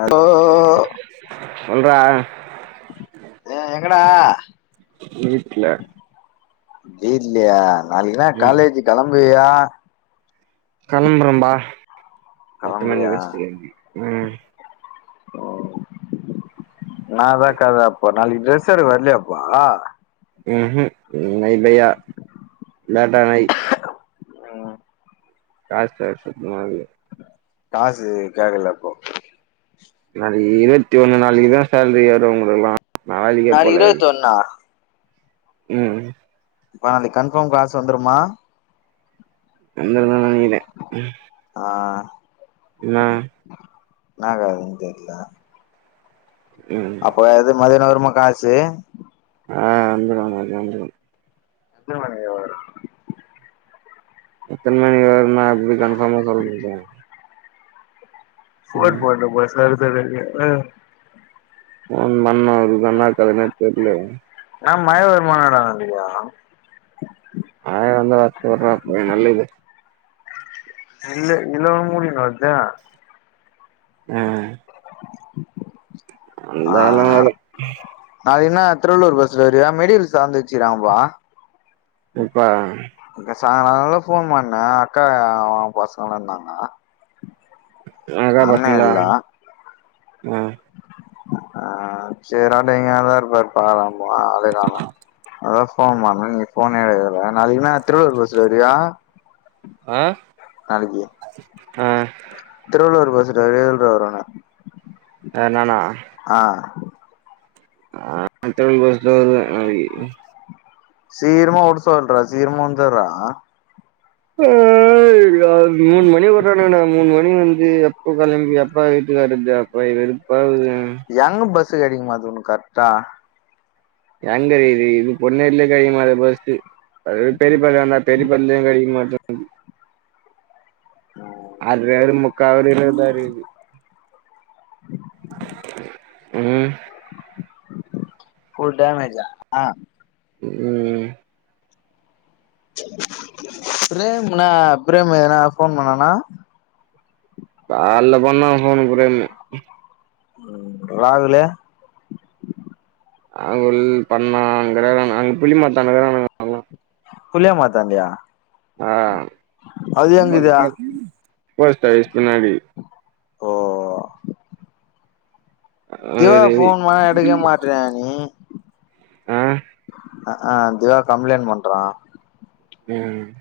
அடோ சொல்றா ஏ எங்கடா வீட்ல வீட்லயா நாளைக்குனா காலேஜ் கிளம்புவியா கிளம்புறம்பா எட்டு மணி கெளம்புவியா பஸ்க்கு கேரி ம் ஓவ் ன்னாதா கால்ல அப்போ நாளைக்கு ட்ரெஸ் எடுக்க வரலையாப்பா ம் ம் நைபாயா பேட்டா நை ம் காஸ் வேற சுத்தமா இல்ல காசு கேக்கல இப்போ நாளைக்கு இருவத்தி ஒண்ணு நாளைக்குதான் சேலரி வரும் உங்களுக்கல்லாம் நா வேளைக்கே போல நா ம் இப்ப நாளைக்கு கன்ஃபாம் காசு வந்துருமா வந்துருனு தான் நனைக்கிறேன் ஆ என்ன என்ன கேக்றதுனு தெர்ல ம் அப்ப இது மதியானம் வருமா காசு ஆ வந்துரும் மதியம் வந்துரும் எத்தன மணிக்கு வரும் எத்தன மணிக்கு வறுனு நா எப்டி கன்ஃபாமா சொல்லமுடியும் போன் ம் போட்டு போ சர்சர்னு ஃபோன் பன்னும் அதுக்குதான்டா அது இருக்க யெடமே தெரிலயே நான் மயபூர் மாநாட வந்தியா ஆ வந்த பத்து நல்ல நல்ல இது இல்ல இல்லவங்கமுடின வருத ஆ ஆ ஆ வந்தாலும் வரும் நாளி என்னா திருவள்ளூர் பஸ்ல வறியா மெடில்ஸ் சார்ந்து வச்சிக்கிராங்ப்பா சேரிப்பா சாயாலால ஃபோன் பண்ண அக்கா பசங்களலந்தாங்க அங்கா பசங்கலாய் ஹ அ சேரடிங்க தா இருப்பார் பாரம்பா ஆளே கானோம் அதா சோ ஃபோன் பண்ண நீ ஃபோனே எடுக்கல நாளிகன்னா திருவள்ளூர் பஸ்ல வரியியா அ அ திருவள்ளுவர் பஸ்ல வரியா எதுல வருவ யார் நான ஆ ஹ திருவள்ளுவர் பஸ்ல வருவன் நாளிகி சீர்மா உடசொல்ற சீர்மா வந்துரா ஹய் மூணு மணி விடுறாண்னுங்கடா மூணு மணி வந்து எப்போ களம்பி எப்ப வீட்டுக்கரது அடப்பா வெறுப்பா இருக்கு எங்க பஸ்சுகடிக்க மாட்து கரெக்டா எங்கேடிது இது பொண்னெரிலே கடைக்கமாட்து ப்ஸ்டு பெரியப்பந்த பெ வெல்ல கடைக்க மாட்டது ம் அ அவரு முக்காவர் இ இருத இது உம் உம் ஸ்கூல் டேமாயிருச்சா ஆ உம் பிரேம்னா பிரேம் ஏதனா ஃபோன் பண்ணானா கால்ல போணா [unintelligible] ம் ராகுலு அங்குல் பண்ணா அங்க அங் புளி மாத்தானடகக்ரானுக புளியா மார்த்தான்டைய ஹ போஸ்டாபிஸ் பின்னாடி ஓ திவா அவரு ஃபோன் பணா எடுக்கவே மாட்றியா நீ ஆ அ ஹ திவா கம்ப்ளைண்ட் பண்றா ம்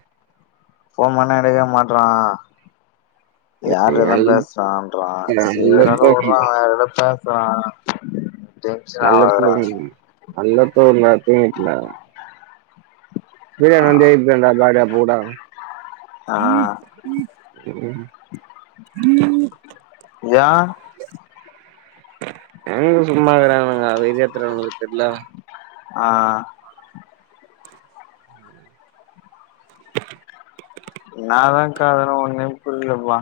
ஃபோன் பண்ணா எடுக்கவே மாட்றா யார்ட்ட தா பேசுறான்றா சரி அத வுறா யாரட பேசுறா [unintelligible] [unintelligible] ஹ யா எங்க சும்மாருக்கறானுக அத இதயு எடுத்வந் [unintelligible] ஆ ந தா காதன ஒன்னுப் புரிலப்பா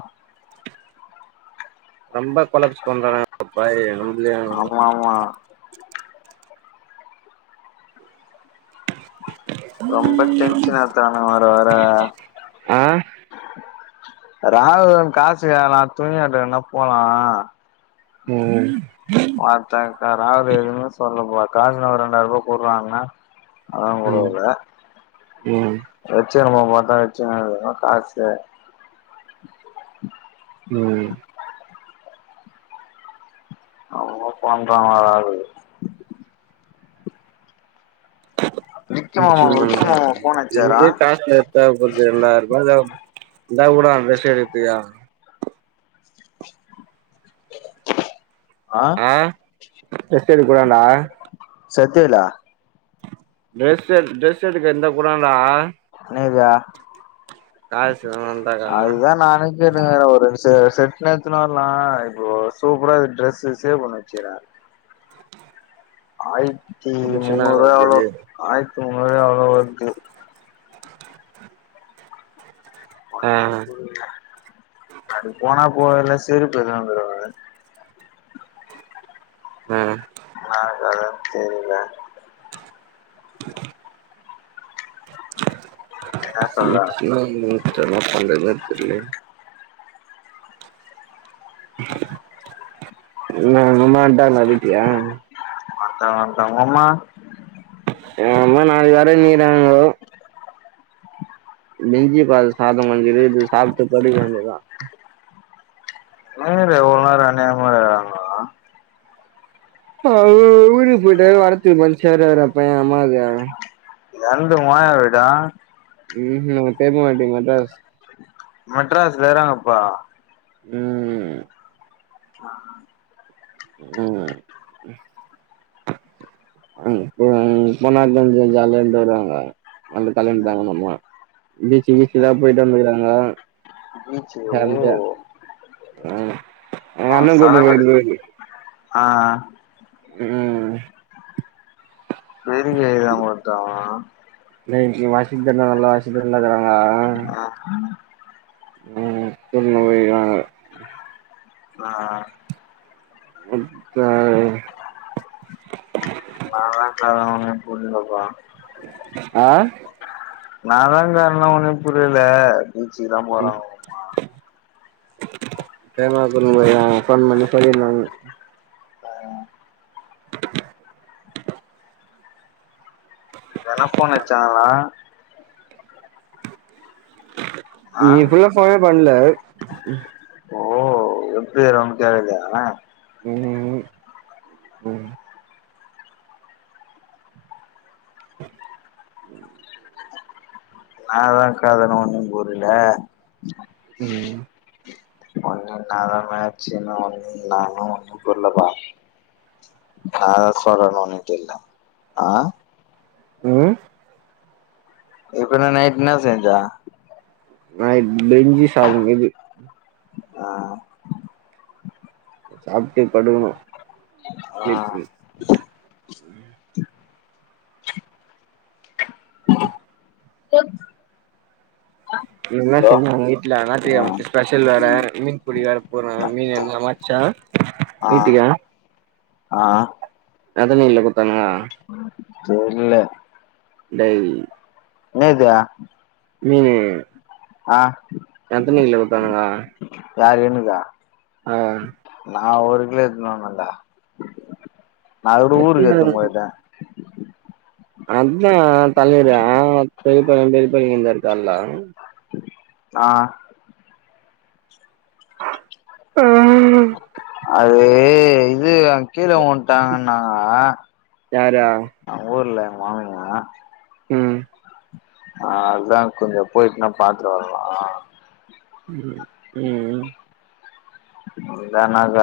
ரொம்ப கொழப்ஸ் பண்றாங்க ஆமா [unintelligible] ஆமா ரொம்ப டென்ஷனா எத்தானு வர வர ஆ ராகு காசு கேக்கலா துணியான்னா போலா ம் வா்த்தாக்க ராகர் எதுவுமே சொல்லப்பா காசுனா ஒரு ரெண்டாயம் ரூபாய் கூடுறான்னே அதான் ம் கூடல ம் வச்சிரம பார்த்தா வச்ச காசு [unintelligible] ம் அமா பண்ற மாிர ஆகுது விக்கி [unintelligible] மாமா விக்கி மாமா போன் தேபட்து அச்சாரா ரெண்டாயிரபா தேபட் இருந்தா கூடா ட்ரஸ் எடுக்கத்துக்கு ஆ ட்ரஸ் எடுக் கூடாண்டா சத்தலா ட்ரெஸு ட்ரெஸு எடுக்க எந்த குடான்டா நேதே வேண்டாக்கா அதுதா நானேக் கேட்டுநு இருக்குற செ செட்னா எத்துனு வர்லா இப்போ சூப்பரா டிரெஸூ சேவ் பண்ணி வச்சிக்கிற ஆயித்தி டென்ஷனா முன்னூறுபா எவ்ளோ வருது ஆயிரத்தி முன்னூறுபா எவ்ளோ வர்த்து ஆ அது போனா போல செருப்பு எதுவு தருவாங்க ம் ந அத தெரியல என்ன ம் சொல்ல [unintelligible] என்னா பண்றதுனே தெர்ல உங்க அம்மா வன்டாங்க விட்லயா வண்டா வண்டாங்க ஒங்கம்மா எங்க அம்மா நாளக்கி வரன்னிக்கிராங்கோ மிஞ்சி பாதோ சாதோ கொஞ்சோகுது சாப்ட்டு படுக்க வேண்டியதா ந ரே ஒன அன்யமாகிறாங்கோ ஊருக்கு போயிட்டா வரத்துக்கு மன்சே வராது டா பையா எ அம்மாக்கு என்து ஒ ஆயா வீடா ம் ம் நம்ம பெர்மா வீடு மெட்ராஸ் மெட்ராஸ்ல கிறாங்க இப்ப ம் ம் ம் அங் பொனாதா கொஞ்ஜ் ஜாலியாண்ட் வருவாங்க [unintelligible] பீச்சி கீச்சிலா போய்ட்டு வந்துக்கிறாங்கோ பீச்சு ஓ [unintelligible] எங் அவ அண்ண கூட்னு செலபடி போய்ட்டுருக்கு ஆ ம் தெரியிலதா ஒருத்தவ நேய் இ வாசித்த நல்லா வாசித்தா நல்லாருக்கறாங்க ஆ ம் சொல்லுஓய் இருகிறாங்க ஆ [unintelligible] நாலா [unintelligible] புரியலப்பா அ நாதாங்காரணோ ஒன்னு புரியல பீச்சுக்குதா போறோ வேமா [unintelligible] போன் பண்ணி சொல்லிருந்தாங்க ஆ யார்னா ஃபோன் அட்ச்சாங்கலா ஆ னி ஃபுல்லா ஃபோனே பண்ல ஓ எப்ப அவங்க தேவல [unintelligible] ம் ம் னா தா கதனு ஒன்னு புரில ம் ஒன்னு நாதா மேச்சுன்னு ஒன்னு நானு ஒண்ணு புரிலப்பா அதா சொல்லனோன்னிட்டு இல்ல ஆ ம் இப்பென்ன நைட் என்ன செஞ்ச நைட் பிஞ்சி சாதோ கிது அ சாப்ட்டு படுக்குனோ ஆ இன்னா ஹலோ செஞ்சாங்க வீட்ல ஆ ஞாயித்திக்கெழம ஸ்பெஷல் வேற மீன்பிடிக்க வேற போனாங்க மீன் எதனா மாட்ச்சா வீட்டுக்கா ஆஆ எத்தன கிலோ குத்தாங்க தெர்ல டேய் என்னது மீனு ஆ எத்தனி கிலோ குட்த்தானுங்க யாரு எனுக்கா அ நா ஒரு கிலோ எத்துனு வந்தேன் டா நா அது கூடோ ஊருக்கு எத்துன்னுப் நெத்தியில போயிட்டே அதா தலைவரு பெரிய பாளையோ பெரிய பாளையோ இந்தாரு கால்ல ஆ அது இது கீழ வுட்டாங்கன்னாங்க யாரு அவுங் ஊர்ல எங் மாமேங்க ம் அ அதா கொஞ்சோ போயிட்டுன்னா பாத்துட்டு வர்லா ம் ம் இதானக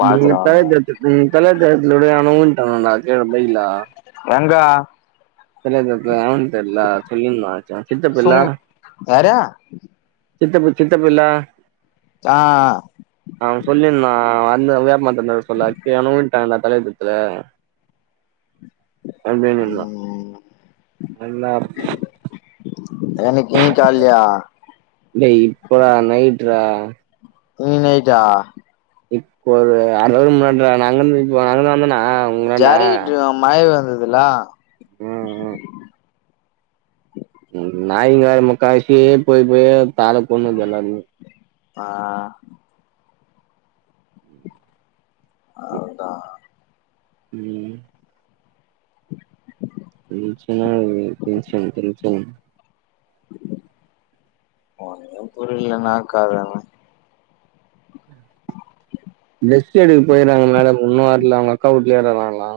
[unintelligible] ஊன்ட்டன்னாடா கீழ பைக்ல எங்க பிள்ளையார் தோப்புல எவன் தெர்ல்ல சொல்லிருந்தா அச்சா சித்தப்பல்ல சும் யாரு சித்தப்பு சித்தப்புல்ல சா அவ சொல்லிந்தா வந்து வேப்பமரத்தாண்ட இருக்க சொல்ல கீழ யாரோ வுன்ட்டாங்கலா தலைவர் புரத்துல ம் [unintelligible] தெனைக்கி கால்லயா டேய் இப்படா நைட்ரா இன்னிக் நைட்டா இப்போ ஒரு அர அவர் முன்னாட்ரா நா அங்கந்து இப்போ நா அங்கந்து வந்தனா உங்களாண்ட ஜாரை கிட்டு மழை வந்துதுலா ம் ம் ம் நாய்ங்க வேற முக்காவாசி போய் போய் இந்தாளக் கொண்ணுது எல்லாமே அ அவ்ளோதா ம் டென்ஷனா வருது டென்ஷனா டென்ஷனா ஒன்னு புரிலனா கால்தான டிரெஸ்டு எடுக்க போய்றாங்க மேடம் இன்னு வர்ல அவ்ங்க அக்கா ஊட்லயாரு வராங்லா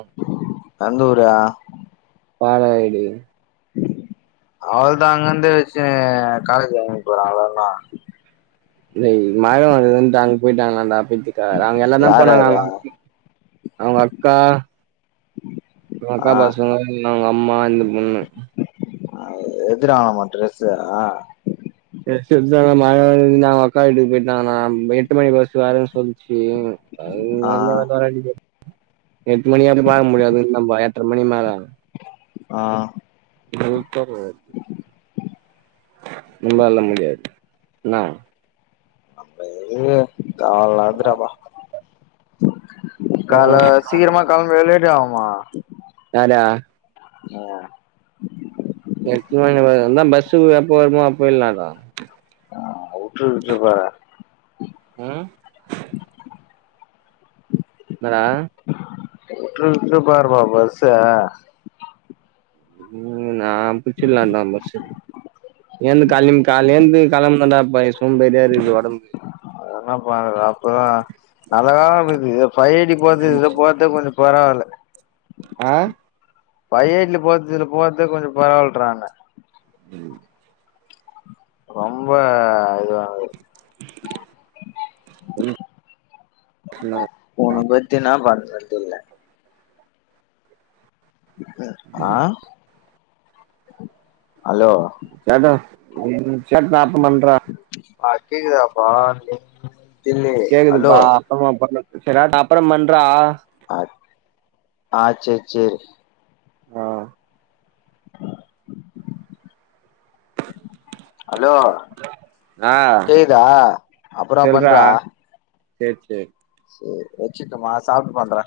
எந்த ஊரா பாழாயிடு அவள்தா அங்கர்ந்து வச்சு காலேஜ்லர்ந்து போறாங்கள்ள டேய் மழ வருதுன்ட் அங் போய்டாங்களாண்டா போய்த்து த்த அங்க எல்லாந்தா யார் யாரு போனாங்களா அவ்ங்க அக்கா இவ்ங்க அக்கா ஆ பசங்க இன் அவ்ங்க அம்மா இந்த பொண்ணு அது எடுத்துட்டாங்களாமா டிரெஸ்ஸ டிரெஸ் எட்த்து அங்க மழ வருதுன்து அவ்ங்க அக்கா வீட்டுக்கு போய்ட்டாங்களா எட்டு மணி பஸ்ஸு வரேன் சொல்லுச்சு அது ஆ வந்த மார்தா இன்னைக்கு எட்டு மணி வரியு பாக்க முடியாது நம்ப எட்ர மணி மேல ஆ இன்னொர்த்தர்வ இனி வர்லா முடியாது இன்ன நம்ம எதுக்கு தேவ இல்லாதுடா பா கால்ல ஆ சீக்கிரமா கெளம்வியா லேட்டாகுமா வார்யா நீவாரா எட்டு மணிவரன்னா பஸ்ஸு எப்போ வருமோ அப்போய்ர்லாண்டா ஆ உட்ற கிட்ற போற ம் என்னடா உட்ற கிட்ற போறப்பா பஸ்ஸ ம் நான் பிச்சிலாந்தா பஸ்ஸு நீ அந்த காலின் காலேந்து கெளம்போன்தான் பா எ சோம்பேறியா இருக்குது ஒடம்புக்கு அதுலா பண்ணாது அப்பதா நல்லாதான போய்டிருக்குது ஃபை எய்ட்டி போட்டு இத போட்டு கொஞ்சோ பரவால்ல ஆ ஃபை எய்ட்ல போட்து இதுல போட்டா கொஞ்சு பரவால்ட்றாங்க ம் ரொம்ப இதுவாகாது சின்னதா உன்ன வச்சி என்ன பண்றதுன் தெல்ல ம் ம் ஆ ஹலோ கெட இம்ஸ்யா எல்லாத்தும் பண்ற ஆ கேக்குதாப்பா நின் கேக்குதுப்பா அப்புறமா பண்ணு செரி ஆட்டூ அப்புறம் பண்றா அப் ஆ சேர் சேரி ஆ ஹலோ ஆ கேக்குதா அப்புறோ பண்றா சேர் சேரி சேரி வச்சுருட்டுமா சாப்ட்டு பண்றே